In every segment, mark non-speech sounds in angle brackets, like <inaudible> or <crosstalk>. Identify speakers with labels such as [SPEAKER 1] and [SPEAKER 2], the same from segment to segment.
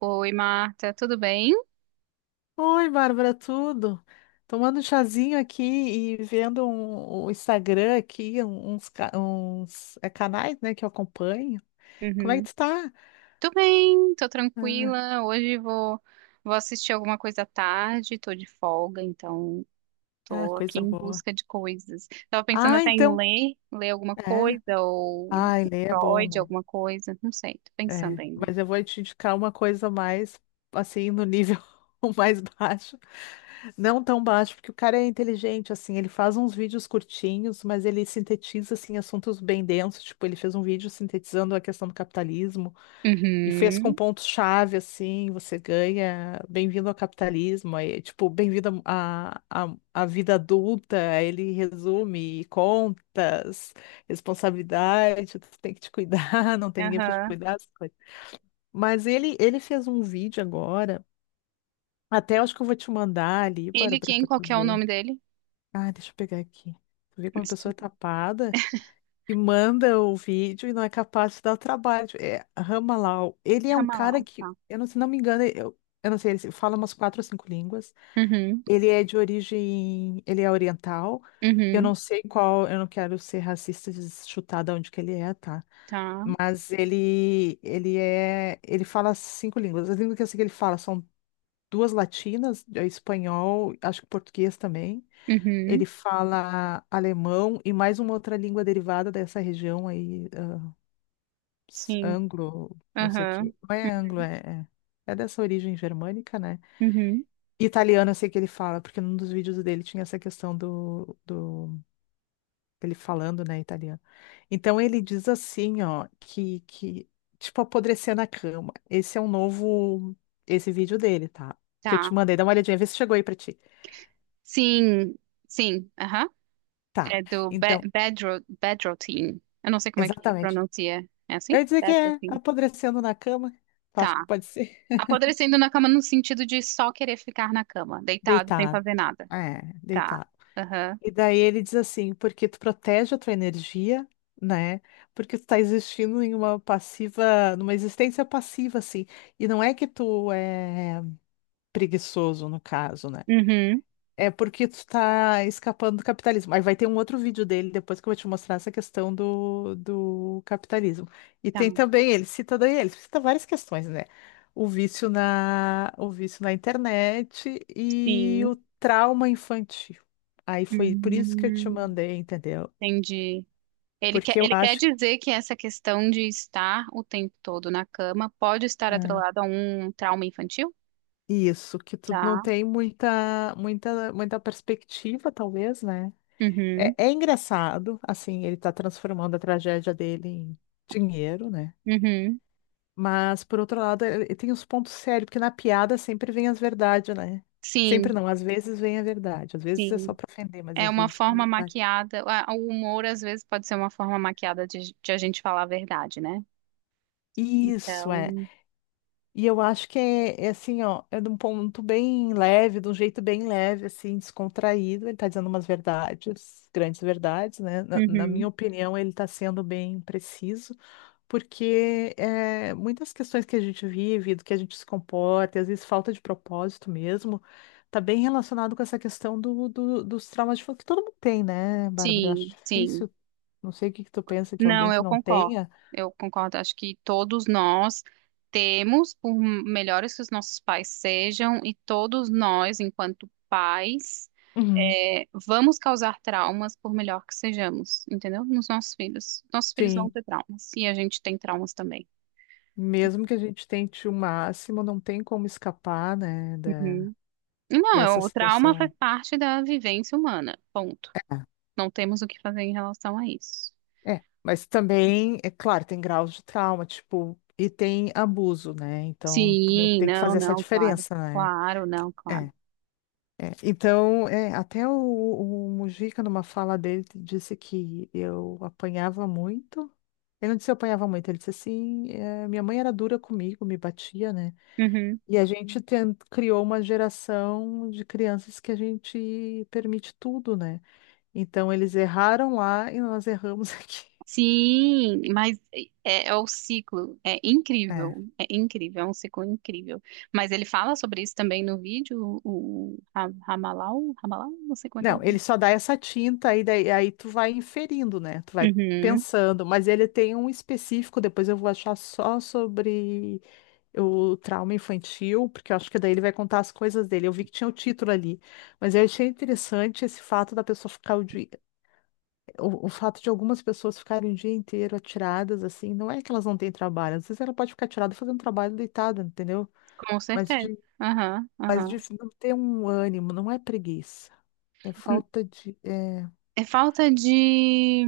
[SPEAKER 1] Oi, Marta, tudo bem?
[SPEAKER 2] Oi, Bárbara, tudo? Tomando um chazinho aqui e vendo o Instagram aqui, um- uns, ca- uns, é, canais, né, que eu acompanho. Como é que
[SPEAKER 1] Uhum.
[SPEAKER 2] tu tá?
[SPEAKER 1] Tô bem, tô
[SPEAKER 2] Ah,
[SPEAKER 1] tranquila. Hoje vou assistir alguma coisa à tarde, tô de folga, então
[SPEAKER 2] ah,
[SPEAKER 1] tô aqui
[SPEAKER 2] coisa
[SPEAKER 1] em
[SPEAKER 2] boa.
[SPEAKER 1] busca de coisas. Tava pensando
[SPEAKER 2] Ah,
[SPEAKER 1] até em
[SPEAKER 2] então,
[SPEAKER 1] ler alguma
[SPEAKER 2] é.
[SPEAKER 1] coisa, ou um
[SPEAKER 2] Ai, ler é bom,
[SPEAKER 1] Freud,
[SPEAKER 2] né?
[SPEAKER 1] alguma coisa, não sei, tô pensando
[SPEAKER 2] É.
[SPEAKER 1] ainda.
[SPEAKER 2] Mas eu vou te indicar uma coisa mais, assim, no nível <laughs> mais baixo. Não tão baixo, porque o cara é inteligente, assim, ele faz uns vídeos curtinhos, mas ele sintetiza, assim, assuntos bem densos. Tipo, ele fez um vídeo sintetizando a questão do capitalismo, e fez com
[SPEAKER 1] Uhum,
[SPEAKER 2] pontos-chave, assim, você ganha bem-vindo ao capitalismo, aí, tipo, bem-vindo à vida adulta, aí ele resume contas, responsabilidade, tu tem que te cuidar, <laughs> não tem ninguém para te
[SPEAKER 1] aham.
[SPEAKER 2] cuidar, essas coisas. Mas ele fez um vídeo agora, até acho que eu vou te mandar ali, para,
[SPEAKER 1] Ele
[SPEAKER 2] para,
[SPEAKER 1] quem?
[SPEAKER 2] para
[SPEAKER 1] Qual
[SPEAKER 2] tu
[SPEAKER 1] que é o
[SPEAKER 2] ver.
[SPEAKER 1] nome dele?
[SPEAKER 2] Ah, deixa eu pegar aqui. Tu vê como a pessoa é tapada? Que manda o vídeo e não é capaz de dar o trabalho. É Ramalau. Ele é um cara
[SPEAKER 1] Ramalau,
[SPEAKER 2] que,
[SPEAKER 1] tá.
[SPEAKER 2] eu não, se não me engano, eu não sei, ele fala umas quatro ou cinco línguas.
[SPEAKER 1] Uhum,
[SPEAKER 2] Ele é de origem, ele é oriental. Eu
[SPEAKER 1] uhum,
[SPEAKER 2] não sei qual, eu não quero ser racista e chutar de onde que ele é, tá?
[SPEAKER 1] tá.
[SPEAKER 2] Mas ele fala cinco línguas. As línguas que eu sei que ele fala são duas latinas, é espanhol, acho que português também. Ele
[SPEAKER 1] Uhum,
[SPEAKER 2] fala alemão e mais uma outra língua derivada dessa região aí,
[SPEAKER 1] sim,
[SPEAKER 2] anglo, não sei o
[SPEAKER 1] aham.
[SPEAKER 2] quê. Não é anglo, é é dessa origem germânica, né?
[SPEAKER 1] Uhum.
[SPEAKER 2] Italiano, eu sei que ele fala, porque num dos vídeos dele tinha essa questão do ele falando, né, italiano. Então ele diz assim, ó, que tipo apodrecer na cama. Esse é um novo, esse vídeo dele, tá? Que eu
[SPEAKER 1] Tá.
[SPEAKER 2] te mandei, dá uma olhadinha, vê se chegou aí pra ti.
[SPEAKER 1] Sim, sim, aham.
[SPEAKER 2] Tá.
[SPEAKER 1] É do Be
[SPEAKER 2] Então,
[SPEAKER 1] Bedro Bedrotin. Eu não sei como é que
[SPEAKER 2] exatamente.
[SPEAKER 1] pronuncia. É assim?
[SPEAKER 2] Eu ia dizer que é
[SPEAKER 1] Bedrotin.
[SPEAKER 2] apodrecendo na cama. Tu acha que
[SPEAKER 1] Tá.
[SPEAKER 2] pode ser?
[SPEAKER 1] Apodrecendo na cama no sentido de só querer ficar na cama, deitado, sem
[SPEAKER 2] Deitado.
[SPEAKER 1] fazer nada.
[SPEAKER 2] É,
[SPEAKER 1] Tá.
[SPEAKER 2] deitado.
[SPEAKER 1] Aham.
[SPEAKER 2] E daí ele diz assim, porque tu protege a tua energia, né? Porque tu tá existindo em uma passiva, numa existência passiva, assim. E não é que tu é preguiçoso, no caso, né?
[SPEAKER 1] Uhum.
[SPEAKER 2] É porque tu tá escapando do capitalismo. Aí vai ter um outro vídeo dele depois que eu vou te mostrar essa questão do capitalismo. E
[SPEAKER 1] Tá.
[SPEAKER 2] tem também, ele cita daí, ele cita várias questões, né? O vício na internet e
[SPEAKER 1] Sim.
[SPEAKER 2] o trauma infantil. Aí foi por isso que eu te
[SPEAKER 1] Hum,
[SPEAKER 2] mandei, entendeu?
[SPEAKER 1] Entendi. Ele quer,
[SPEAKER 2] Porque eu
[SPEAKER 1] ele quer
[SPEAKER 2] acho
[SPEAKER 1] dizer que essa questão de estar o tempo todo na cama pode estar
[SPEAKER 2] ah,
[SPEAKER 1] atrelada a um trauma infantil?
[SPEAKER 2] isso, que tu não
[SPEAKER 1] Tá.
[SPEAKER 2] tem muita, muita, muita perspectiva, talvez, né?
[SPEAKER 1] Uhum.
[SPEAKER 2] É engraçado, assim, ele tá transformando a tragédia dele em dinheiro, né?
[SPEAKER 1] Uhum.
[SPEAKER 2] Mas, por outro lado, ele tem os pontos sérios, porque na piada sempre vem as verdades, né? Sempre
[SPEAKER 1] Sim.
[SPEAKER 2] não, às vezes vem a verdade, às vezes é só
[SPEAKER 1] Sim.
[SPEAKER 2] pra ofender, mas
[SPEAKER 1] É
[SPEAKER 2] às
[SPEAKER 1] uma
[SPEAKER 2] vezes vem
[SPEAKER 1] forma
[SPEAKER 2] a verdade.
[SPEAKER 1] maquiada. O humor, às vezes, pode ser uma forma maquiada de a gente falar a verdade, né?
[SPEAKER 2] Isso
[SPEAKER 1] Então.
[SPEAKER 2] é. E eu acho que é assim, ó, é de um ponto bem leve, de um jeito bem leve, assim, descontraído. Ele tá dizendo umas verdades, grandes verdades, né? Na minha
[SPEAKER 1] Uhum.
[SPEAKER 2] opinião, ele tá sendo bem preciso. Porque muitas questões que a gente vive, do que a gente se comporta, e às vezes falta de propósito mesmo, tá bem relacionado com essa questão dos traumas de infância, que todo mundo tem, né, Bárbara? Eu acho
[SPEAKER 1] Sim, sim.
[SPEAKER 2] difícil, não sei o que que tu pensa que alguém
[SPEAKER 1] Não,
[SPEAKER 2] que
[SPEAKER 1] eu
[SPEAKER 2] não
[SPEAKER 1] concordo.
[SPEAKER 2] tenha,
[SPEAKER 1] Eu concordo. Acho que todos nós temos, por melhores que os nossos pais sejam, e todos nós, enquanto pais,
[SPEAKER 2] Uhum.
[SPEAKER 1] vamos causar traumas, por melhor que sejamos, entendeu? Nos nossos filhos. Nossos filhos vão
[SPEAKER 2] Sim,
[SPEAKER 1] ter traumas. E a gente tem traumas também.
[SPEAKER 2] mesmo que a gente tente o máximo, não tem como escapar, né,
[SPEAKER 1] Uhum. Não,
[SPEAKER 2] dessa
[SPEAKER 1] o trauma
[SPEAKER 2] situação.
[SPEAKER 1] faz parte da vivência humana. Ponto. Não temos o que fazer em relação a isso.
[SPEAKER 2] É, mas também, é claro, tem graus de trauma, tipo, e tem abuso, né? Então, tu
[SPEAKER 1] Sim,
[SPEAKER 2] tem que
[SPEAKER 1] não,
[SPEAKER 2] fazer essa
[SPEAKER 1] não, claro.
[SPEAKER 2] diferença, né?
[SPEAKER 1] Claro, não, claro.
[SPEAKER 2] É. É, então, até o Mujica, numa fala dele, disse que eu apanhava muito. Ele não disse eu apanhava muito, ele disse assim, minha mãe era dura comigo, me batia, né?
[SPEAKER 1] Uhum.
[SPEAKER 2] E a gente criou uma geração de crianças que a gente permite tudo, né? Então, eles erraram lá e nós erramos <laughs> aqui.
[SPEAKER 1] Sim, mas é o ciclo. É
[SPEAKER 2] É.
[SPEAKER 1] incrível. É incrível, é um ciclo incrível. Mas ele fala sobre isso também no vídeo, o Ramalau, Ramalau, não sei como é que é o
[SPEAKER 2] Não, ele
[SPEAKER 1] nome.
[SPEAKER 2] só dá essa tinta aí, daí, aí tu vai inferindo, né? Tu vai
[SPEAKER 1] Uhum,
[SPEAKER 2] pensando, mas ele tem um específico, depois eu vou achar só sobre o trauma infantil, porque eu acho que daí ele vai contar as coisas dele. Eu vi que tinha o título ali, mas eu achei interessante esse fato da pessoa ficar o dia, o fato de algumas pessoas ficarem o dia inteiro atiradas, assim, não é que elas não têm trabalho, às vezes ela pode ficar atirada fazendo trabalho deitada, entendeu?
[SPEAKER 1] com
[SPEAKER 2] Mas
[SPEAKER 1] certeza.
[SPEAKER 2] de,
[SPEAKER 1] Aham,
[SPEAKER 2] mas
[SPEAKER 1] aham.
[SPEAKER 2] de não ter um ânimo, não é preguiça, é falta de
[SPEAKER 1] É falta de.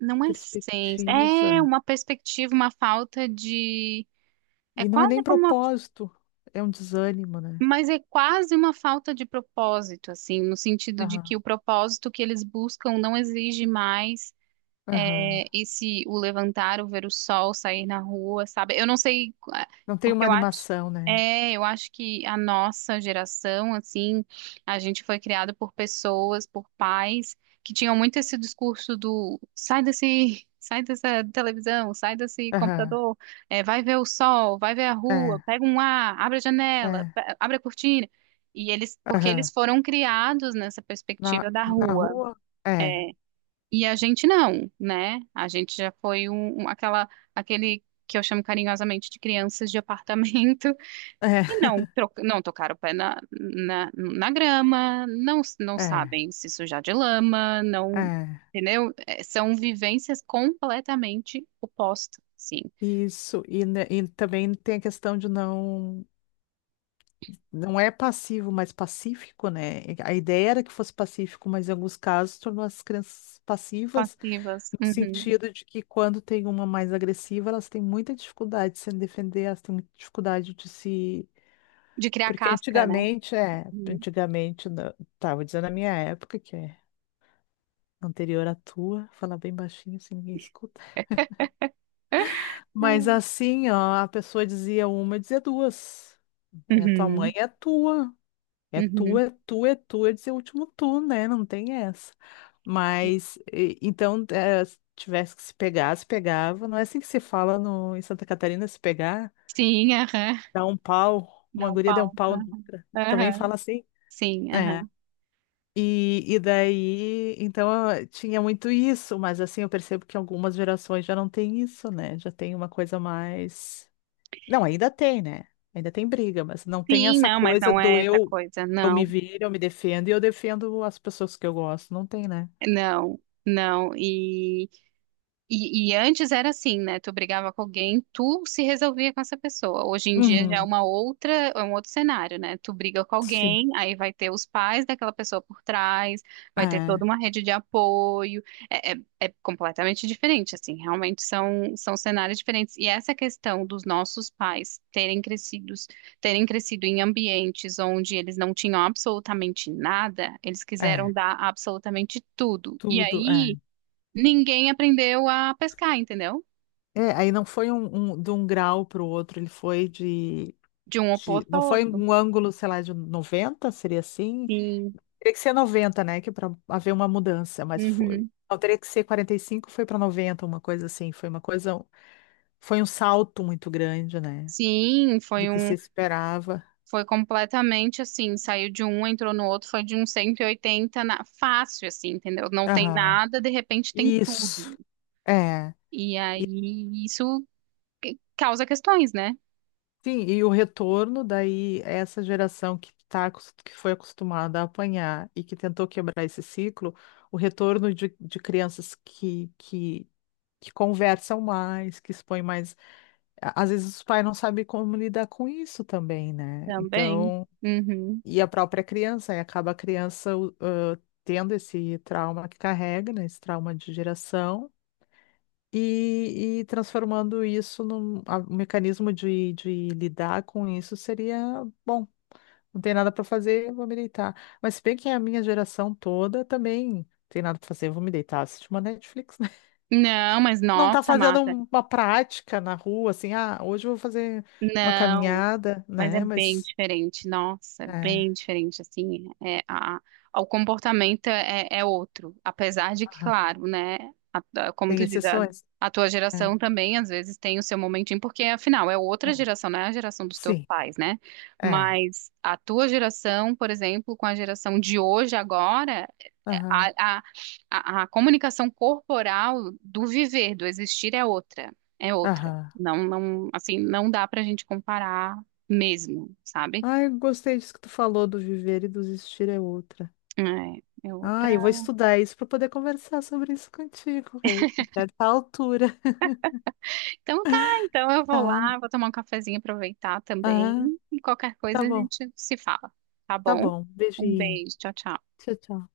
[SPEAKER 1] Não é senso. É
[SPEAKER 2] perspectiva,
[SPEAKER 1] uma perspectiva, uma falta de. É
[SPEAKER 2] e não é
[SPEAKER 1] quase
[SPEAKER 2] nem
[SPEAKER 1] como uma.
[SPEAKER 2] propósito, é um desânimo, né?
[SPEAKER 1] Mas é quase uma falta de propósito, assim, no sentido de que
[SPEAKER 2] Aham,
[SPEAKER 1] o propósito que eles buscam não exige mais.
[SPEAKER 2] aham.
[SPEAKER 1] Esse o levantar, o ver o sol, sair na rua, sabe? Eu não sei,
[SPEAKER 2] Não tem
[SPEAKER 1] porque
[SPEAKER 2] uma
[SPEAKER 1] eu acho,
[SPEAKER 2] animação, né?
[SPEAKER 1] é, eu acho que a nossa geração, assim, a gente foi criado por pessoas, por pais que tinham muito esse discurso do sai desse, sai dessa televisão, sai desse
[SPEAKER 2] Aham,
[SPEAKER 1] computador, vai ver o sol, vai ver a rua,
[SPEAKER 2] é.
[SPEAKER 1] pega um ar, abre a janela,
[SPEAKER 2] É.
[SPEAKER 1] abre a cortina. E eles, porque
[SPEAKER 2] Aham.
[SPEAKER 1] eles foram criados nessa
[SPEAKER 2] Na,
[SPEAKER 1] perspectiva da
[SPEAKER 2] na
[SPEAKER 1] rua.
[SPEAKER 2] rua? É,
[SPEAKER 1] E a gente não, né? A gente já foi aquele que eu chamo carinhosamente de crianças de apartamento
[SPEAKER 2] é,
[SPEAKER 1] <laughs> e não, não tocaram o pé na, grama, não, não
[SPEAKER 2] <laughs>
[SPEAKER 1] sabem se sujar de lama,
[SPEAKER 2] é,
[SPEAKER 1] não,
[SPEAKER 2] é.
[SPEAKER 1] entendeu? São vivências completamente opostas, sim,
[SPEAKER 2] Isso. E também tem a questão de não. Não é passivo, mas pacífico, né? A ideia era que fosse pacífico, mas em alguns casos tornou as crianças passivas,
[SPEAKER 1] passivas,
[SPEAKER 2] no
[SPEAKER 1] uhum.
[SPEAKER 2] sentido de que quando tem uma mais agressiva, elas têm muita dificuldade de se defender, elas têm muita dificuldade de se.
[SPEAKER 1] De criar
[SPEAKER 2] Porque
[SPEAKER 1] casca, né?
[SPEAKER 2] antigamente,
[SPEAKER 1] Uhum.
[SPEAKER 2] antigamente, tá, vou dizer na minha época, que é anterior à tua, falar bem baixinho, assim ninguém escuta. Mas
[SPEAKER 1] É.
[SPEAKER 2] assim, ó, a pessoa dizia uma, eu dizia duas. É, tua mãe
[SPEAKER 1] Uhum.
[SPEAKER 2] é tua. É
[SPEAKER 1] Uhum.
[SPEAKER 2] tua, é tua, é tua. Eu dizia o último tu, né? Não tem essa. Mas, então, se tivesse que se pegar, se pegava. Não é assim que se fala em Santa Catarina, se pegar,
[SPEAKER 1] Sim, aham.
[SPEAKER 2] dá um pau. Uma
[SPEAKER 1] Dá um
[SPEAKER 2] guria deu um
[SPEAKER 1] pau.
[SPEAKER 2] pau na outra. Também
[SPEAKER 1] Aham.
[SPEAKER 2] fala assim.
[SPEAKER 1] Sim,
[SPEAKER 2] É.
[SPEAKER 1] aham.
[SPEAKER 2] E daí, então, eu tinha muito isso, mas assim, eu percebo que algumas gerações já não tem isso, né? Já tem uma coisa mais. Não, ainda tem, né? Ainda tem briga, mas não tem
[SPEAKER 1] Sim,
[SPEAKER 2] essa
[SPEAKER 1] não, mas
[SPEAKER 2] coisa
[SPEAKER 1] não
[SPEAKER 2] do
[SPEAKER 1] é essa
[SPEAKER 2] eu
[SPEAKER 1] coisa,
[SPEAKER 2] eu me
[SPEAKER 1] não,
[SPEAKER 2] viro, eu me defendo e eu defendo as pessoas que eu gosto. Não tem, né?
[SPEAKER 1] não, não. E antes era assim, né? Tu brigava com alguém, tu se resolvia com essa pessoa. Hoje em dia já é
[SPEAKER 2] Uhum.
[SPEAKER 1] uma outra, é um outro cenário, né? Tu briga com
[SPEAKER 2] Sim.
[SPEAKER 1] alguém, aí vai ter os pais daquela pessoa por trás, vai ter toda
[SPEAKER 2] É,
[SPEAKER 1] uma rede de apoio. É completamente diferente, assim. Realmente são cenários diferentes. E essa questão dos nossos pais terem crescido em ambientes onde eles não tinham absolutamente nada, eles quiseram
[SPEAKER 2] é.
[SPEAKER 1] dar absolutamente tudo. E
[SPEAKER 2] Tudo,
[SPEAKER 1] aí
[SPEAKER 2] é.
[SPEAKER 1] ninguém aprendeu a pescar, entendeu?
[SPEAKER 2] É, aí não foi de um grau para o outro, ele foi de,
[SPEAKER 1] De um
[SPEAKER 2] de.
[SPEAKER 1] oposto
[SPEAKER 2] Não
[SPEAKER 1] ao
[SPEAKER 2] foi
[SPEAKER 1] outro.
[SPEAKER 2] um ângulo, sei lá, de 90 seria assim?
[SPEAKER 1] Sim.
[SPEAKER 2] Teria que ser 90, né? Que para haver uma mudança, mas foi.
[SPEAKER 1] Uhum.
[SPEAKER 2] Não, teria que ser 45 foi para noventa, uma coisa assim. Foi uma coisa. Foi um salto muito grande, né?
[SPEAKER 1] Sim,
[SPEAKER 2] Do que se esperava.
[SPEAKER 1] foi completamente assim, saiu de um, entrou no outro, foi de um 180 na, fácil assim, entendeu? Não tem
[SPEAKER 2] Aham.
[SPEAKER 1] nada, de repente tem tudo.
[SPEAKER 2] Isso. É.
[SPEAKER 1] E aí isso causa questões, né?
[SPEAKER 2] Sim, e o retorno daí, é essa geração que tá, que foi acostumada a apanhar e que tentou quebrar esse ciclo, o retorno de crianças que conversam mais, que expõem mais. Às vezes os pais não sabem como lidar com isso também, né?
[SPEAKER 1] Também.
[SPEAKER 2] Então,
[SPEAKER 1] Uhum.
[SPEAKER 2] e a própria criança, aí acaba a criança tendo esse trauma que carrega, né? Esse trauma de geração. E transformando isso um mecanismo de lidar com isso seria bom. Não tem nada para fazer, vou me deitar. Mas se bem que a minha geração toda também não tem nada para fazer, vou me deitar, assistir uma Netflix, né? <laughs>
[SPEAKER 1] Não, mas
[SPEAKER 2] Não tá
[SPEAKER 1] nossa,
[SPEAKER 2] fazendo
[SPEAKER 1] Mata.
[SPEAKER 2] uma prática na rua, assim, ah, hoje eu vou fazer uma
[SPEAKER 1] Não.
[SPEAKER 2] caminhada,
[SPEAKER 1] Mas é
[SPEAKER 2] né?
[SPEAKER 1] bem
[SPEAKER 2] Mas
[SPEAKER 1] diferente, nossa, é
[SPEAKER 2] é,
[SPEAKER 1] bem diferente, assim, o comportamento é outro, apesar de que,
[SPEAKER 2] aham,
[SPEAKER 1] claro, né, a- como
[SPEAKER 2] tem
[SPEAKER 1] tu diz, a,
[SPEAKER 2] exceções.
[SPEAKER 1] a tua
[SPEAKER 2] É,
[SPEAKER 1] geração também, às vezes, tem o seu momentinho, porque, afinal, é outra
[SPEAKER 2] é,
[SPEAKER 1] geração, não é a geração dos teus
[SPEAKER 2] sim,
[SPEAKER 1] pais, né,
[SPEAKER 2] é.
[SPEAKER 1] mas a tua geração, por exemplo, com a geração de hoje, agora,
[SPEAKER 2] Aham,
[SPEAKER 1] a, a, a comunicação corporal do viver, do existir é outra, é outra.
[SPEAKER 2] aham.
[SPEAKER 1] Não, não, assim, não dá pra gente comparar mesmo, sabe?
[SPEAKER 2] Ai, gostei disso que tu falou do viver e do existir é outra.
[SPEAKER 1] É, é
[SPEAKER 2] Ah,
[SPEAKER 1] outra.
[SPEAKER 2] eu vou estudar isso para poder conversar sobre isso contigo, rei. Até essa altura.
[SPEAKER 1] Então tá, então eu vou
[SPEAKER 2] Tá.
[SPEAKER 1] lá, vou tomar um cafezinho, aproveitar
[SPEAKER 2] Ah,
[SPEAKER 1] também. E qualquer
[SPEAKER 2] tá
[SPEAKER 1] coisa a
[SPEAKER 2] bom.
[SPEAKER 1] gente se fala, tá
[SPEAKER 2] Tá
[SPEAKER 1] bom?
[SPEAKER 2] bom.
[SPEAKER 1] Um
[SPEAKER 2] Beijinho.
[SPEAKER 1] beijo, tchau, tchau.
[SPEAKER 2] Tchau, tchau.